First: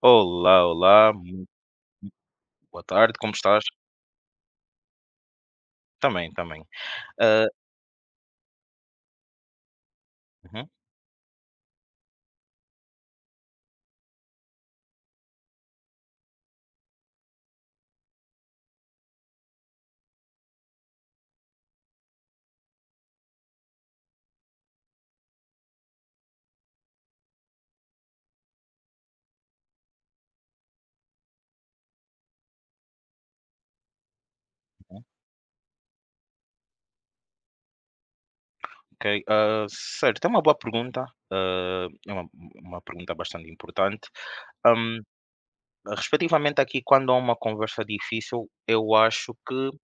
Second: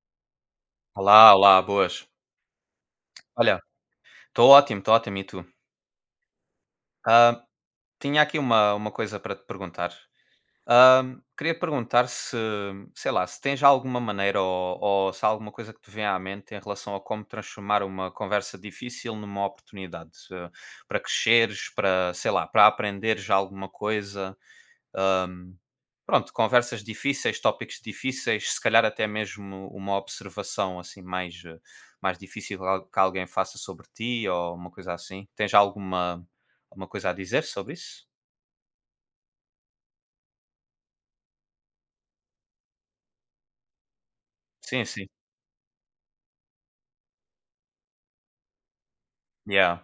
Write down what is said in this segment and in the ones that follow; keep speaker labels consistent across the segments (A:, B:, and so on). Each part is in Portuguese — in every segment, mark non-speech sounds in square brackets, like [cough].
A: Olá, olá,
B: Olá,
A: muito
B: olá, boas.
A: boa tarde, como
B: Olha,
A: estás?
B: estou ótimo, e tu?
A: Também, também.
B: Ah,
A: Ah,
B: tinha aqui uma coisa para te perguntar.
A: uhum,
B: Queria perguntar se, sei lá, se tens alguma maneira ou se há alguma coisa que te vem à mente em relação a como transformar uma conversa difícil numa oportunidade, se- para cresceres, para, sei lá, para aprenderes alguma coisa. ahm, pronto, conversas difíceis, tópicos difíceis, se calhar até mesmo uma observação assim mais, mais difícil al- que alguém faça sobre ti ou uma coisa
A: uhum,
B: assim. Tens alguma, alguma coisa a dizer sobre isso?
A: ok. Certo, é uma boa pergunta, é uma pergunta bastante importante.
B: Sim,
A: Ahm,
B: sim.
A: Respectivamente aqui, quando há uma conversa difícil, eu acho que
B: Yeah,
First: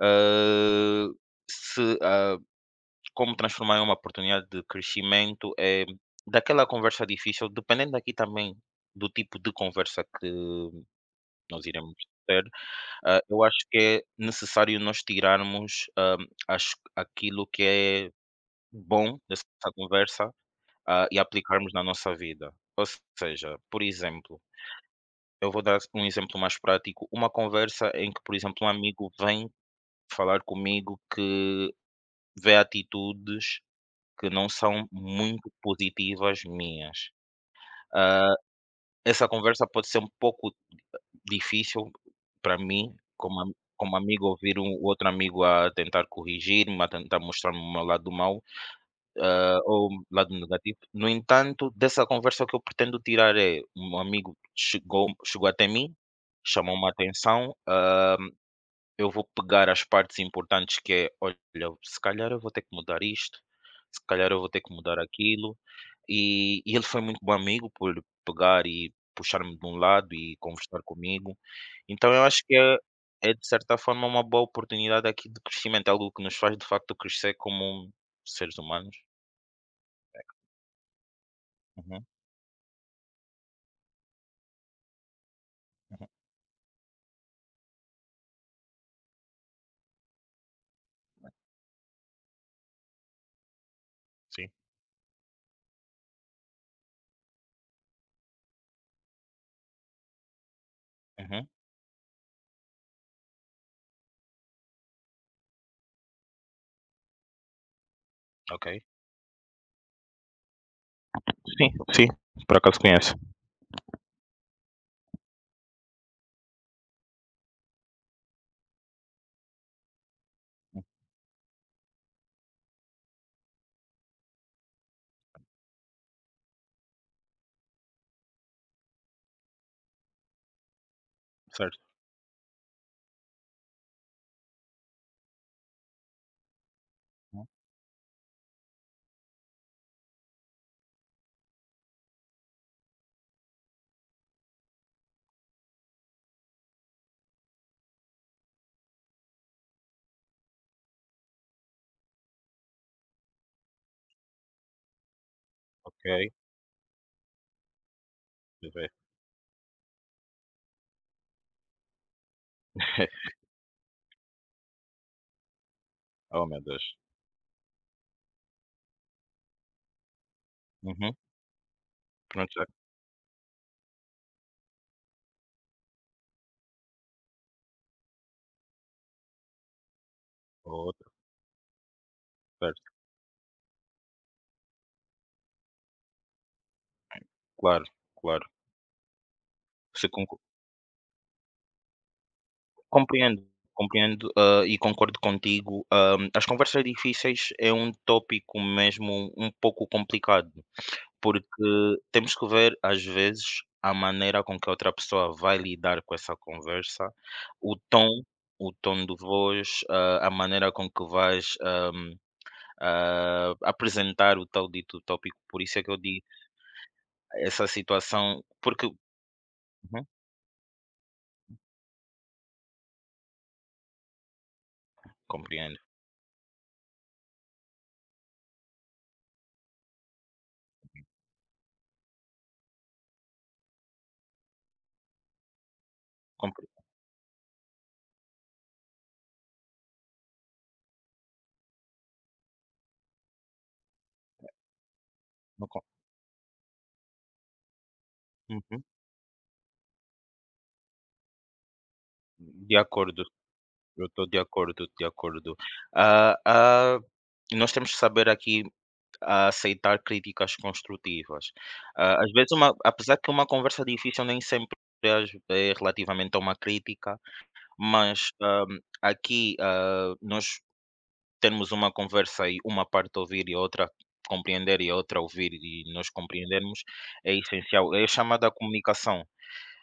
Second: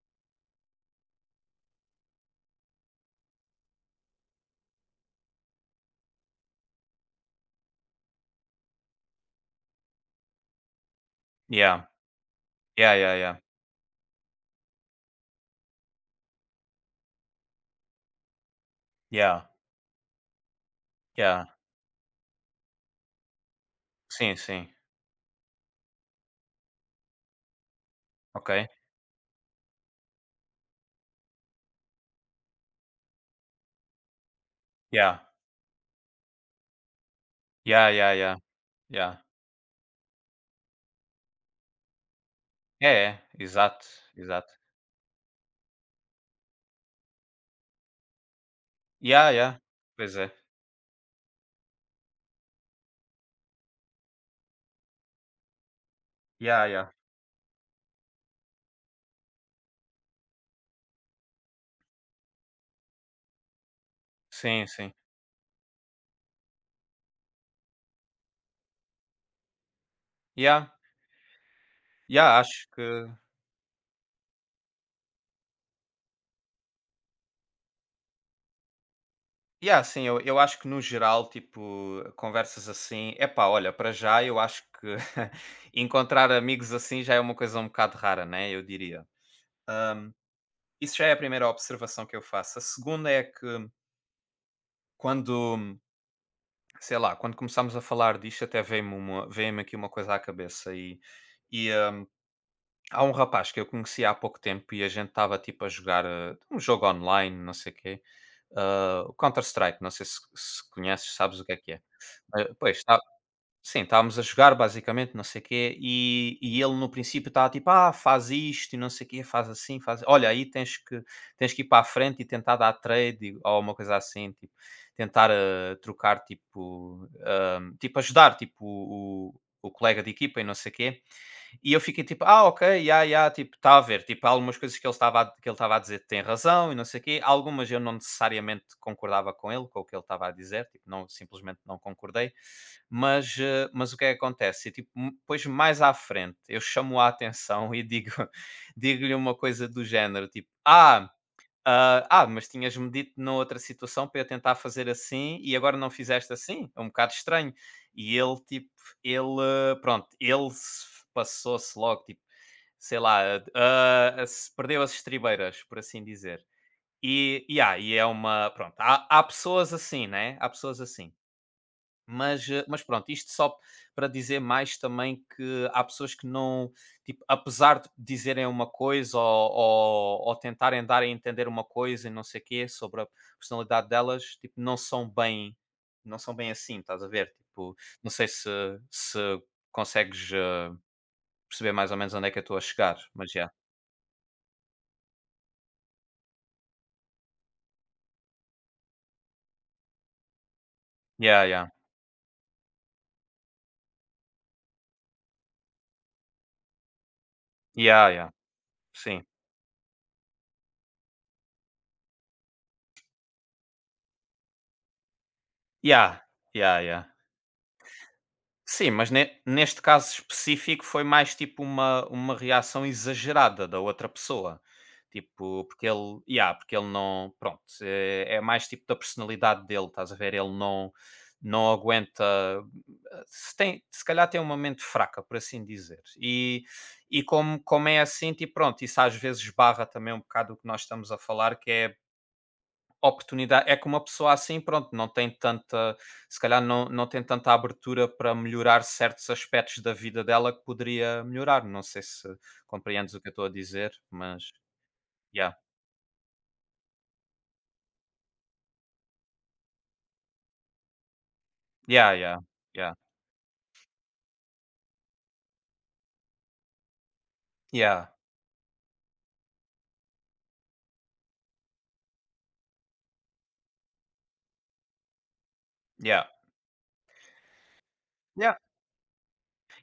A: ah, se, ah, como transformar em uma oportunidade de crescimento é daquela conversa difícil, dependendo aqui também do tipo de conversa que nós
B: yeah.
A: iremos ter.
B: Yeah, yeah, yeah.
A: Eu acho que é necessário nós tirarmos, as aquilo que é bom
B: Yeah,
A: dessa conversa, e
B: yeah.
A: aplicarmos na nossa vida. Ou seja, por
B: Sim,
A: exemplo,
B: sim.
A: eu vou dar um exemplo mais prático, uma conversa em que, por exemplo, um
B: Ok.
A: amigo vem falar comigo que vê atitudes que não são
B: Yeah.
A: muito positivas minhas.
B: Yeah, yeah,
A: Ah,
B: yeah, yeah.
A: Essa conversa pode ser um pouco difícil para
B: É,
A: mim,
B: é.
A: como am
B: Exato,
A: como amigo,
B: exato.
A: ouvir um outro amigo a tentar corrigir-me, a tentar mostrar-me o meu lado mau,
B: Yeah, yeah.
A: ou o
B: Pois
A: lado
B: é.
A: negativo. No entanto, dessa conversa o que eu pretendo tirar é: um amigo chegou até mim,
B: Yeah,
A: chamou-me
B: yeah.
A: a atenção, eu vou pegar as partes importantes que é: "Olha, se calhar eu vou ter que mudar isto, se calhar eu vou ter
B: Sim,
A: que
B: sim.
A: mudar aquilo", e ele foi muito bom amigo por pegar e puxar-me de um lado e
B: Yeah,
A: conversar comigo. Então eu
B: yeah,
A: acho que
B: acho que
A: é de certa forma uma boa oportunidade aqui de crescimento, é algo que nos faz de facto crescer como seres humanos.
B: yeah, sim, eu acho que no geral, tipo,
A: Uhum,
B: conversas assim epá, olha, para já eu acho que [laughs]
A: uhum,
B: encontrar amigos assim já é uma coisa um bocado rara, né, eu diria. Isso já é a primeira observação que eu faço. A segunda é que
A: sim,
B: quando sei lá, quando começámos a falar disto, até veio-me uma, veio-me aqui uma coisa à cabeça. E,
A: uhum,
B: e hum, há um rapaz que eu conheci há pouco tempo e a gente estava tipo a jogar um jogo online, não sei o quê,
A: ok.
B: ah, o Counter-Strike. Não sei se, se conheces, sabes o que é
A: Sim,
B: que é.
A: sim,
B: Eh,
A: por acaso
B: pois,
A: conheço.
B: sim, estávamos a jogar basicamente, não sei o quê, e ele no princípio estava tipo, ah, faz isto e não sei o quê, faz assim, faz. Olha, aí
A: Hum,
B: tens que ir para a frente e tentar dar trade ou alguma coisa assim, tipo, tentar trocar, tipo, ah, tipo, ajudar, tipo, o, o colega de equipa e não sei o quê. E
A: certo,
B: eu fiquei tipo, ah, ok, yeah, yeah, tipo, está a ver. Tipo, há algumas coisas que ele estava a dizer tem razão e não sei o quê.
A: hum,
B: Algumas eu não necessariamente concordava com ele, com o que ele estava a dizer, tipo, não, simplesmente não concordei. Mas, mas o que é que acontece? E, tipo, m- depois mais à frente, eu chamo a atenção e digo, [laughs] digo-lhe uma coisa do género, tipo, "Ah, mas tinhas-me dito na outra situação para eu tentar fazer assim e agora não
A: ok,
B: fizeste assim? É um bocado estranho". E ele, tipo,
A: deixa eu ver.
B: ele pronto, ele se passou-se logo, tipo, sei lá,
A: [laughs]
B: se perdeu as estribeiras, por assim dizer.
A: Oh meu Deus.
B: E há e é uma pronto, há pessoas assim, né, há pessoas assim.
A: Uhum,
B: Mas,
A: pronto, já
B: mas pronto, isto só para dizer mais também que há pessoas que não, tipo, apesar de dizerem uma coisa ou tentarem dar a
A: outra,
B: entender uma coisa e não sei o quê
A: certo.
B: sobre a personalidade delas, tipo, não são bem, não são bem assim, estás a ver? Tipo,
A: Claro,
B: não sei
A: claro.
B: se, se
A: Você
B: consegues
A: conco
B: perceber mais ou menos onde é que eu estou a chegar, mas já.
A: Compreendo,
B: Yeah.
A: compreendo, e concordo contigo. As conversas difíceis é um tópico mesmo um pouco complicado.
B: Yeah,
A: Porque
B: yeah.
A: temos que ver, às vezes, a maneira com que a outra pessoa vai lidar com essa conversa, o tom
B: Yeah, yeah.
A: o tom de
B: Sim.
A: voz, a maneira com que vais, apresentar o tal dito tópico. Por isso é que eu
B: Yeah,
A: digo,
B: yeah, yeah.
A: essa situação porque
B: Sim, mas ne- neste
A: uhum,
B: caso específico foi mais tipo uma reação exagerada da outra pessoa. Tipo,
A: compreendo,
B: porque ele, yeah, porque ele não, pronto, é, é mais tipo da personalidade dele, estás a ver? Ele não, não aguenta, se, tem, se calhar tem uma mente fraca, por assim dizer.
A: compre
B: E como, como é assim, tipo, pronto, isso às vezes barra também um bocado o que nós estamos a falar, que é oportunidade é que uma pessoa assim, pronto, não tem
A: no com
B: tanta se calhar não tem tanta abertura para
A: uhum,
B: melhorar certos aspectos da vida dela que poderia melhorar. Não sei se
A: de
B: compreendes o
A: acordo,
B: que eu estou a dizer,
A: eu estou de
B: mas
A: acordo, de
B: yeah,
A: acordo. Ah ah, Nós temos que saber aqui a aceitar críticas construtivas.
B: yeah,
A: Às
B: yeah,
A: vezes, uma
B: yeah,
A: apesar que uma conversa difícil nem sempre é, às é relativamente a uma crítica,
B: yeah,
A: mas, aqui, nós temos uma conversa e uma parte ouvir e a outra compreender e a outra ouvir e nós
B: yeah,
A: compreendermos é essencial. É chamada
B: yeah.
A: comunicação.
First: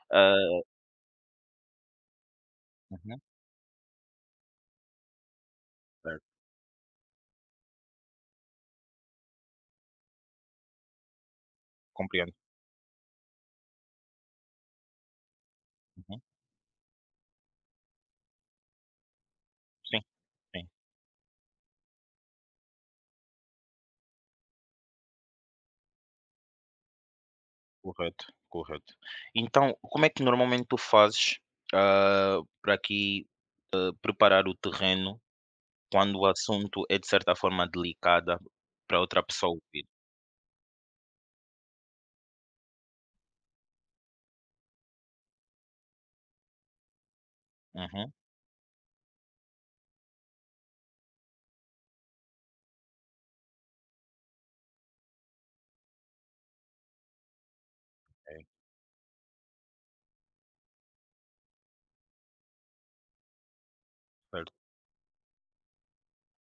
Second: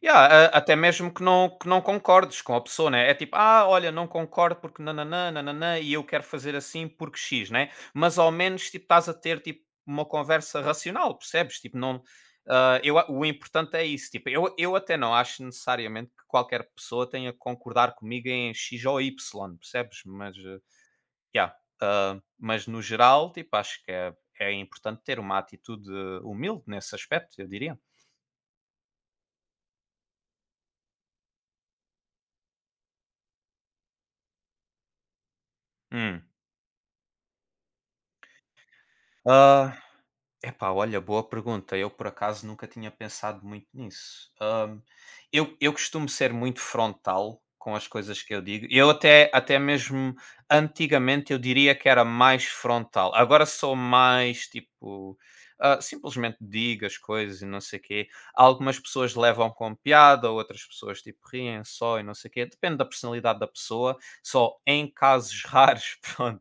B: Yeah,
A: Hã
B: a- até mesmo que não concordes com a pessoa, né? É
A: uhum,
B: tipo, ah, olha, não concordo porque nananã, nananã, e eu quero
A: certo,
B: fazer assim porque X, né? Mas ao menos, tipo, estás a ter, tipo, uma conversa racional, percebes? Tipo, não...
A: compreendo.
B: ah, eu, a- o importante é isso, tipo, eu até não acho necessariamente
A: Uhum,
B: que qualquer pessoa tenha que concordar comigo em X ou Y,
A: sim,
B: percebes? Mas,
A: sim,
B: yeah, ah, mas no geral, tipo, acho que é, é importante ter uma atitude humilde nesse aspecto, eu diria.
A: correto, correto. Então, como é que normalmente tu fazes, para aqui, preparar o terreno quando
B: Hum.
A: o assunto é de certa forma delicada para outra pessoa
B: Ah,
A: ouvir.
B: epá, olha, boa pergunta. Eu, por acaso, nunca tinha pensado muito nisso. Eu costumo ser muito frontal com as
A: Uhum.
B: coisas que eu digo. Eu até, até mesmo antigamente eu diria que era mais frontal. Agora sou mais tipo. Simplesmente digo as coisas e não sei o quê.
A: É,
B: Algumas pessoas levam com piada, outras pessoas tipo riem só e não sei o quê. Depende da personalidade da pessoa.
A: certo.
B: Só em casos raros, [laughs] pronto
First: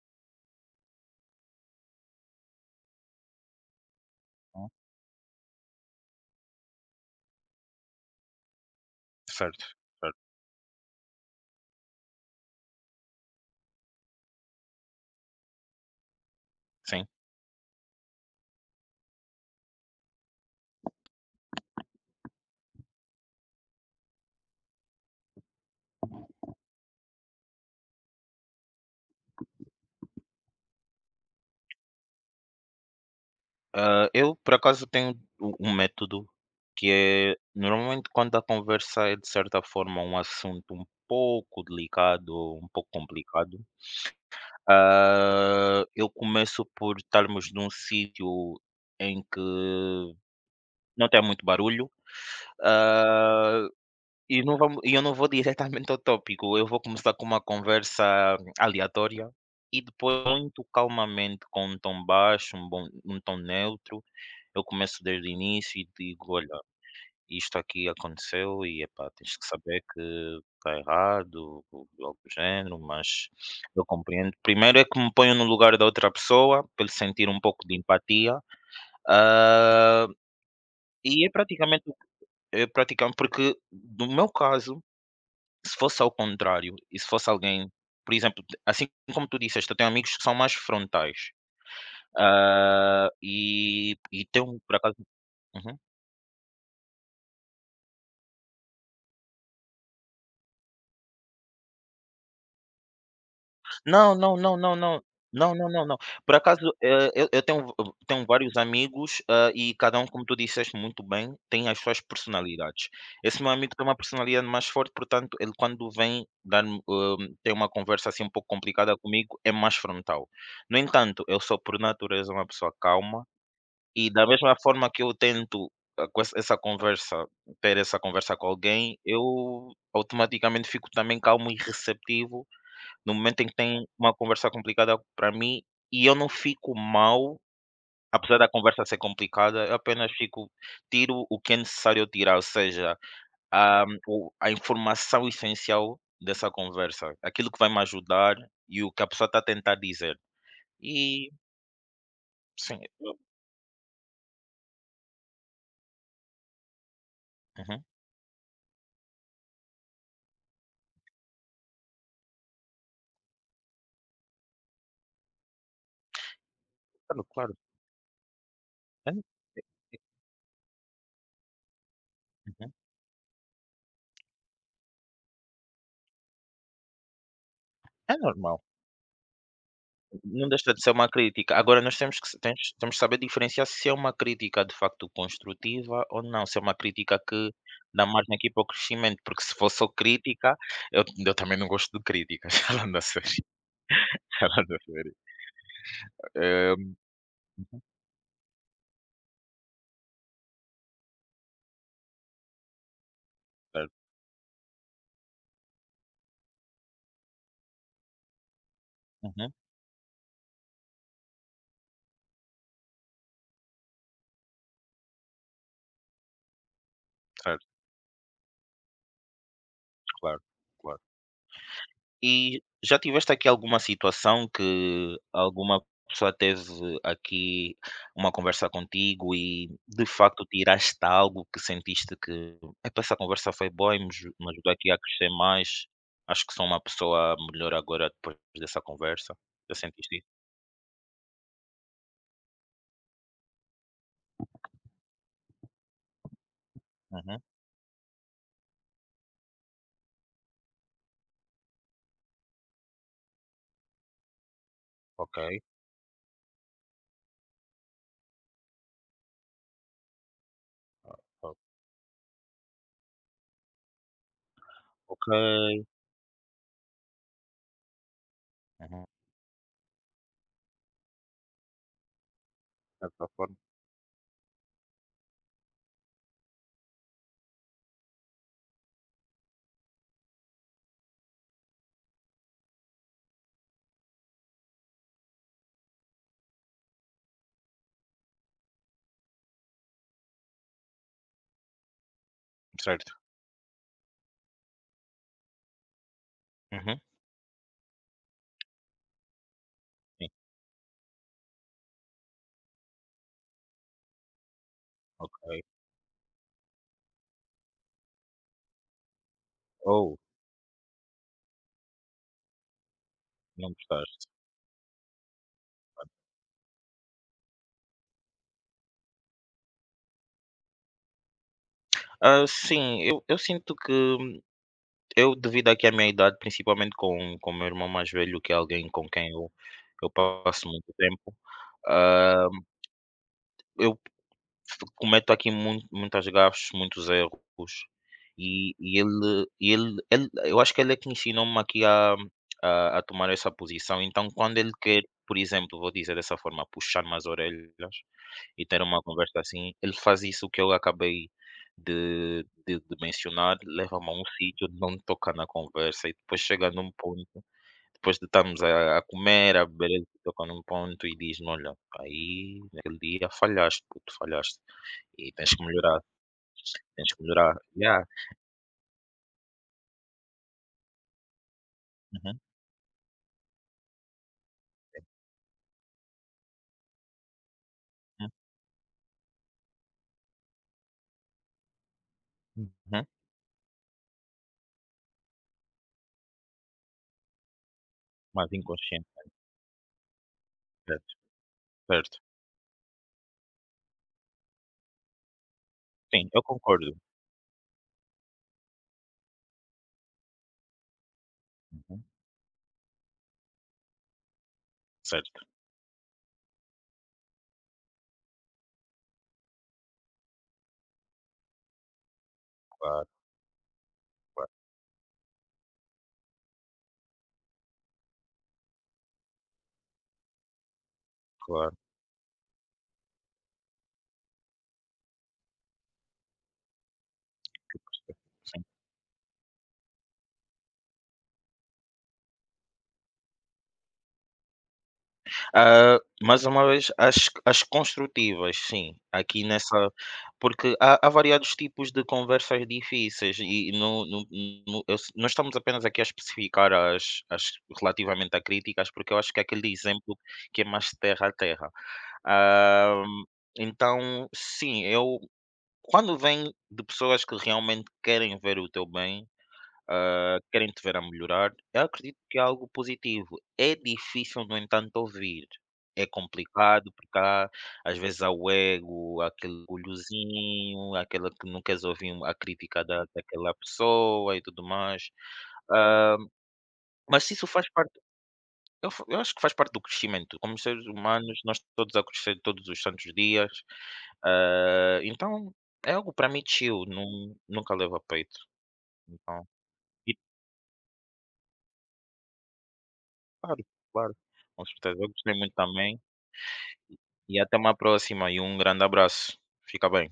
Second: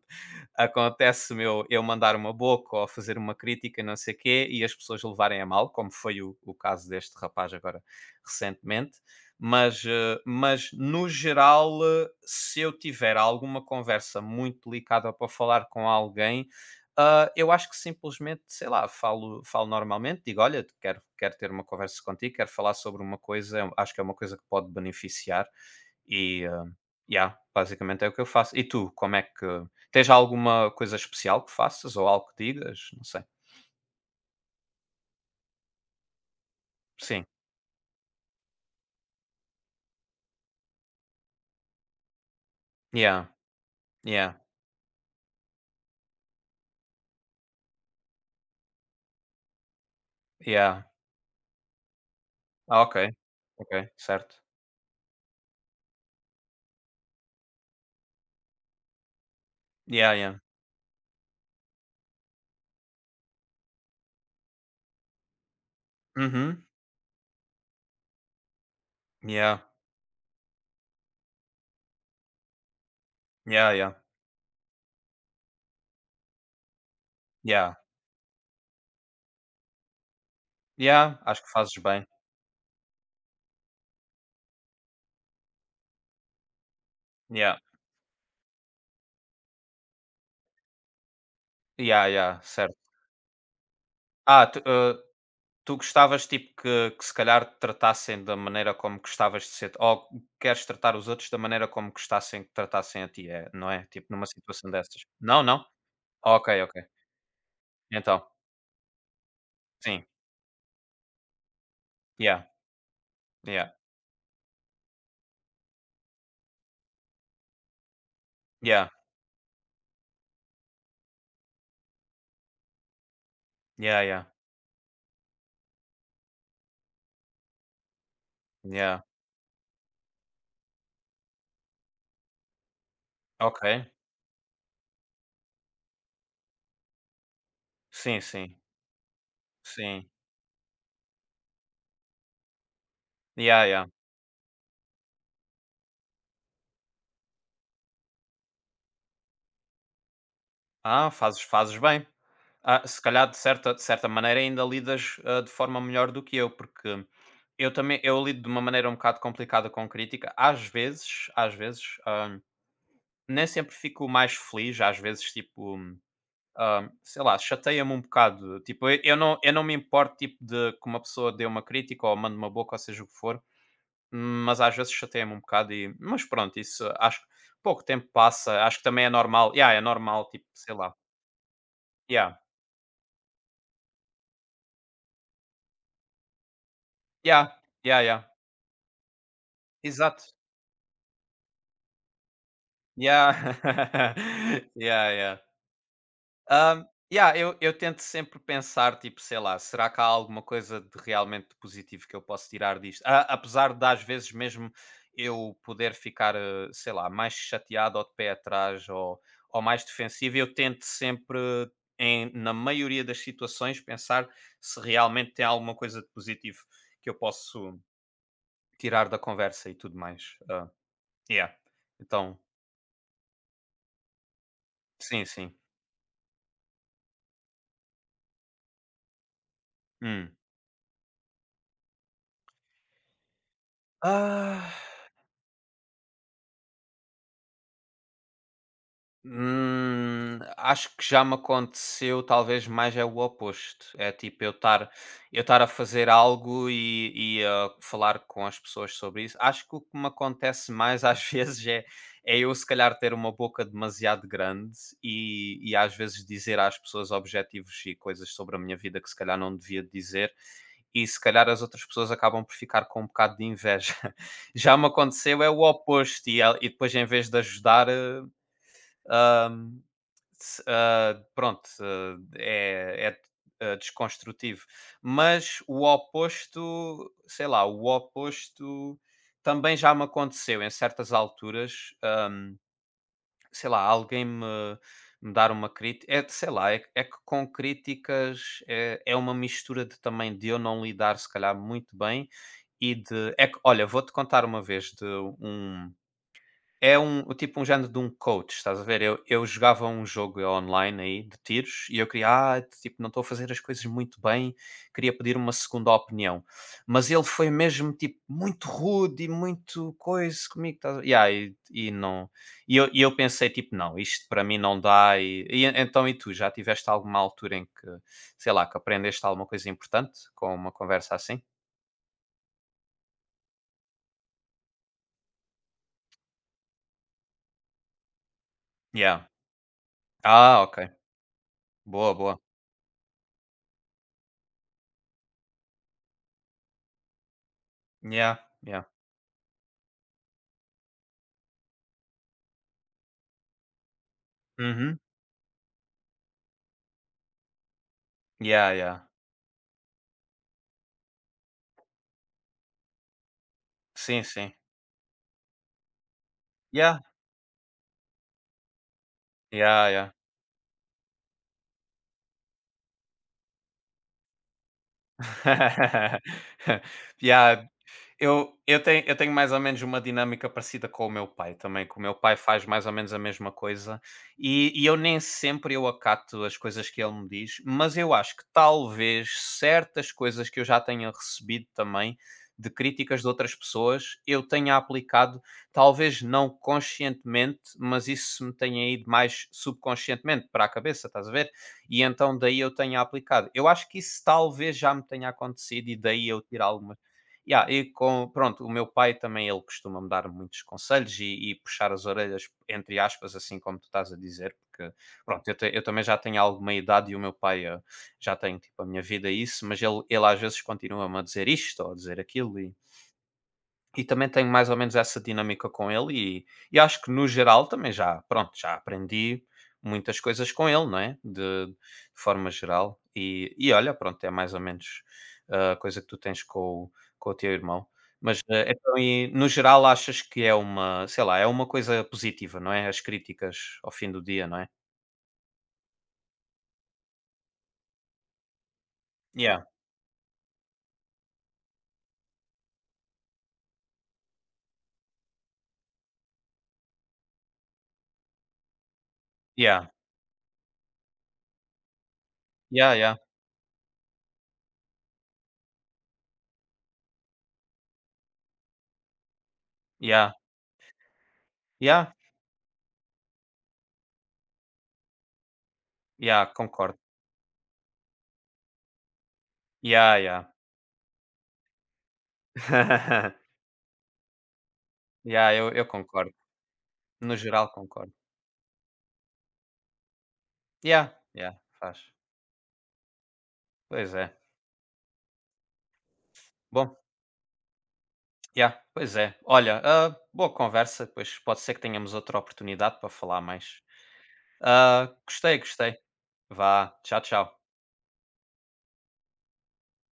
B: acontece meu eu, mandar uma boca ou fazer uma crítica, não sei o quê, e
A: Hum,
B: as pessoas levarem a mal, como foi o caso deste rapaz agora recentemente.
A: certo,
B: Mas,
A: certo.
B: mas no geral, se eu tiver alguma conversa muito delicada para falar com alguém,
A: Sim.
B: ah, eu acho que simplesmente, sei lá, falo, falo normalmente, digo, olha, quero, quero ter uma conversa contigo, quero falar sobre uma coisa, eu acho que é uma coisa que pode beneficiar e, ah, yeah, basicamente é o que eu faço. E tu, como é que, tens já alguma coisa especial que faças ou algo que digas? Não sei.
A: Eu por acaso tenho um método que
B: Sim.
A: é, normalmente quando a conversa é de certa forma um assunto um pouco delicado um pouco
B: Yeah,
A: complicado,
B: yeah,
A: eu começo por estarmos num sítio em que
B: yeah.
A: não tem muito barulho,
B: Ah, ok.
A: ah
B: Ok, certo.
A: e não vamos e eu não vou diretamente ao tópico, eu vou começar com uma conversa aleatória e
B: Yeah,
A: depois
B: yeah.
A: muito calmamente, com um tom baixo, um bom um tom neutro, eu começo desde o início e digo: "Olha,
B: Uhum.
A: isto aqui aconteceu e, epá, tens que
B: Yeah,
A: saber que está errado", ou algo do género, mas
B: yeah,
A: eu
B: yeah,
A: compreendo. Primeiro é que me ponho no lugar da outra pessoa, para ele sentir um pouco
B: yeah.
A: de empatia, ah,
B: Yeah,
A: e
B: acho que fazes bem.
A: é praticamente porque no meu caso, se fosse ao contrário, e se fosse
B: Yeah,
A: alguém, por exemplo, assim como tu disseste, eu tenho amigos que são mais frontais.
B: yeah, yeah, certo.
A: E
B: Ah,
A: tenho
B: tu,
A: por acaso
B: tu
A: uhum.
B: gostavas tipo que se calhar te tratassem da maneira como gostavas de ser ou queres tratar os outros da maneira como gostassem que tratassem a ti, é, não é? Tipo
A: Não,
B: numa
A: não, não,
B: situação
A: não,
B: dessas.
A: não.
B: Não,
A: Não,
B: não?
A: não, não, não. Por
B: Ok,
A: acaso,
B: ok.
A: eu eu tenho
B: Então,
A: vários amigos, e cada
B: sim.
A: um, como tu disseste muito bem, tem as suas
B: Yeah,
A: personalidades. Esse meu
B: yeah,
A: amigo tem uma personalidade mais forte, portanto, ele quando vem dar tem uma conversa, assim, um pouco
B: yeah.
A: complicada comigo, é mais frontal. No entanto, eu sou por natureza uma pessoa calma.
B: Ja,
A: E da
B: ja,
A: mesma forma que eu tento, com essa conversa ter essa conversa com alguém,
B: ja.
A: eu automaticamente fico também calmo e receptivo no momento em que
B: Ok.
A: tem uma conversa complicada para mim e eu não fico mal,
B: Sim,
A: apesar da
B: sim,
A: conversa ser complicada, eu
B: sim.
A: apenas fico tiro o que é necessário eu tirar, ou seja,
B: Ja,
A: a
B: ja.
A: o a informação essencial dessa conversa, aquilo que vai me ajudar e o que a pessoa está a tentar dizer.
B: Ah,
A: E
B: fazes fazes bem.
A: sim,
B: Ah, se
A: eu
B: calhar de certa maneira ainda lidas, de forma melhor do que eu, porque eu
A: uhum,
B: também eu lido de uma maneira um bocado complicada com crítica. Às vezes, nem sempre fico mais feliz, às vezes, tipo,
A: claro,
B: sei lá,
A: claro.
B: chateia-me um bocado. Tipo, eu não me importo, tipo, de que uma pessoa dê uma crítica ou mande uma
A: É,
B: boca ou seja o que for. Mas às vezes chateia-me um bocado e mas pronto, isso acho que pouco tempo
A: é normal,
B: passa, acho que também é normal. Yeah, é normal, tipo,
A: não deixa
B: sei
A: de ser
B: lá.
A: uma crítica. Agora nós temos que
B: Yeah,
A: s tens temos que saber diferenciar se é uma crítica de facto construtiva ou não, se é uma crítica
B: yeah,
A: que
B: yeah,
A: dá
B: yeah.
A: margem aqui para o crescimento, porque se for só
B: Exato.
A: crítica, eu também não gosto de críticas, [laughs] falando a sério,
B: Yeah. [laughs]
A: falando a
B: Yeah,
A: sério.
B: yeah.
A: Eh,
B: Hã, yeah, eu tento sempre pensar, tipo, sei lá, será que há alguma coisa de realmente positivo que eu posso tirar disto? A apesar de
A: Certo.
B: às vezes mesmo eu poder ficar, sei lá, mais chateado ou de pé atrás
A: Uhum.
B: ou mais defensivo, eu tento sempre em na maioria das situações pensar se realmente tem alguma coisa de positivo que eu
A: Certo,
B: posso tirar da conversa e tudo mais.
A: claro, claro.
B: Yeah. Então
A: E já tiveste aqui alguma situação que
B: sim, sim.
A: alguma pessoa teve aqui uma conversa contigo e de
B: Hum.
A: facto tiraste algo que sentiste que "Epá, essa conversa foi boa e me ajudou
B: Ah,
A: aqui a crescer mais. Acho que sou uma pessoa melhor agora depois dessa conversa. Já sentiste isso?"
B: hum, acho que já me aconteceu, talvez mais é o oposto. É tipo eu estar a fazer algo
A: Uhum.
B: e a falar com as pessoas sobre isso. Acho que o que me acontece mais às [laughs] vezes é, é eu se calhar ter uma boca demasiado grande
A: Ok.
B: e às vezes dizer às pessoas objetivos e coisas sobre a minha vida que se calhar não devia dizer e
A: Ah,
B: se calhar
A: ah,
B: as outras pessoas acabam por ficar com um bocado de inveja. [laughs] Já me
A: ok.
B: acontecel é o oposto, e, el- e depois, em vez de ajudar,
A: Uhum.
B: se- ah, pronto, ah, é,
A: Dessa forma.
B: é, ah, desconstrutivo. Mas o oposto, sei lá, o oposto também já me aconteceu em certas alturas, ah, sei lá, alguém me, me dar uma crítica, é, de- sei lá, é, é que com críticas é, é uma mistura de também de eu não lidar se calhar muito bem e
A: Certo.
B: de, é que, olha, vou-te contar uma vez de um
A: Uhum.
B: é um o tipo um género de um coach, estás a ver? Eu jogava um
A: Sim.
B: jogo online aí de tiros e eu queria: "Ah, tipo, não estou a fazer as coisas muito bem, queria pedir uma
A: Ok.
B: segunda opinião", mas ele foi mesmo, tipo, muito rude e muito
A: Oh,
B: coisa comigo, estás a yeah, e eu pensei,
A: não
B: tipo: "Não,
A: gostaste.
B: isto para mim não dá", e en- então e tu, já tiveste alguma altura em que, sei lá, que aprendeste alguma coisa importante com uma conversa assim?
A: Sim, eu sinto que eu devido aqui à minha idade, principalmente com o meu irmão mais velho, que é alguém com
B: Yeah.
A: quem eu
B: Ah,
A: passo
B: ok.
A: muito tempo,
B: Boa, boa.
A: hã, eu cometo aqui muito muitas gafes, muitos erros,
B: Yeah,
A: e
B: yeah.
A: ele eu acho que ele é que ensinou-me aqui a tomar essa posição. Então quando ele
B: Uhum.
A: quer, por exemplo, vou dizer dessa forma, puxar-me as orelhas e
B: Yeah,
A: ter uma
B: yeah.
A: conversa assim, ele faz isso que eu acabei de mencionar, leva-me a um
B: Sim, sim.
A: sítio, não toca na conversa e depois chega num
B: Yeah,
A: ponto, depois de estarmos a comer, a
B: yeah,
A: beber, ele
B: yeah.
A: toca num ponto e diz-me: "Olha, aí naquele dia falhaste puto, falhaste e tens que melhorar, tens
B: [laughs]
A: que melhorar".
B: Yeah,
A: Yeah.
B: eu tenho mais ou menos uma dinâmica parecida com o meu pai também, que o meu pai
A: Uhum,
B: faz mais ou menos a mesma coisa, e eu nem sempre eu acato as coisas que ele me diz, mas eu acho que talvez certas coisas que eu já tenha recebido também, de
A: uhum, uhum.
B: críticas de outras pessoas, eu tenha aplicado, talvez não conscientemente, mas isso me
A: Mais
B: tenha ido
A: inconsciente.
B: mais subconscientemente para a cabeça,
A: Certo,
B: estás a ver? E
A: certo.
B: então daí eu tenha aplicado. Eu acho que isso talvez já me tenha acontecido e daí
A: Sim, eu
B: eu tirar
A: concordo.
B: algumas yeah, e com, pronto, o meu pai também, ele costuma-me dar muitos conselhos e puxar
A: Uhum.
B: as orelhas, entre aspas, assim como tu estás a dizer, porque,
A: Certo,
B: pronto, eu, te- eu também já tenho alguma idade e o meu pai já tem, tipo, a minha vida e isso, mas ele às vezes continua-me a dizer isto ou a dizer aquilo
A: claro,
B: e também tenho
A: claro,
B: mais ou menos essa dinâmica com ele e e acho que no geral também já, pronto, já aprendi muitas coisas com ele, não é,
A: claro.
B: de forma geral. E olha, pronto, é mais ou menos a coisa que tu tens com o teu irmão. Mas, então e no geral achas que é uma, sei lá, é uma coisa positiva, não é, as críticas ao fim do dia, não é?
A: Mais uma vez, as construtivas, sim, aqui
B: Yeah,
A: nessa porque há variados tipos de conversas difíceis e não eu não estamos apenas aqui a especificar as relativamente a críticas, porque eu acho que é aquele
B: yeah,
A: exemplo que é mais terra a terra.
B: yeah,
A: Ah,
B: yeah,
A: então, sim, eu quando vem de pessoas que realmente querem ver o teu bem,
B: yeah,
A: querem te ver a melhorar. Eu
B: yeah,
A: acredito que é algo positivo. É difícil, no entanto, ouvir. É
B: yeah,
A: complicado
B: concordo.
A: porque há, às vezes há o ego, há aquele
B: Yeah, yeah.
A: orgulhozinho, há aquela que não queres ouvir a crítica da,
B: [laughs]
A: daquela pessoa e tudo mais.
B: Yeah, eu
A: Ah,
B: concordo.
A: mas
B: No
A: isso faz
B: geral
A: parte,
B: concordo.
A: eu acho que faz parte do crescimento. Como seres
B: Yeah,
A: humanos,
B: yeah,
A: nós todos a
B: faz.
A: crescer todos os santos dias.
B: Pois é.
A: Então, é algo para mim chill,
B: Bom,
A: nunca leva a peito.
B: yeah, pois é.
A: Então,
B: Olha,
A: e
B: ah, boa conversa, pois pode ser que tenhamos outra oportunidade para falar
A: claro,
B: mais.
A: claro. Com certeza. Eu
B: Ah,
A: gostei muito
B: gostei, gostei.
A: também.
B: Vá, tchau,
A: E até
B: tchau.
A: uma próxima e um grande abraço. Fica bem.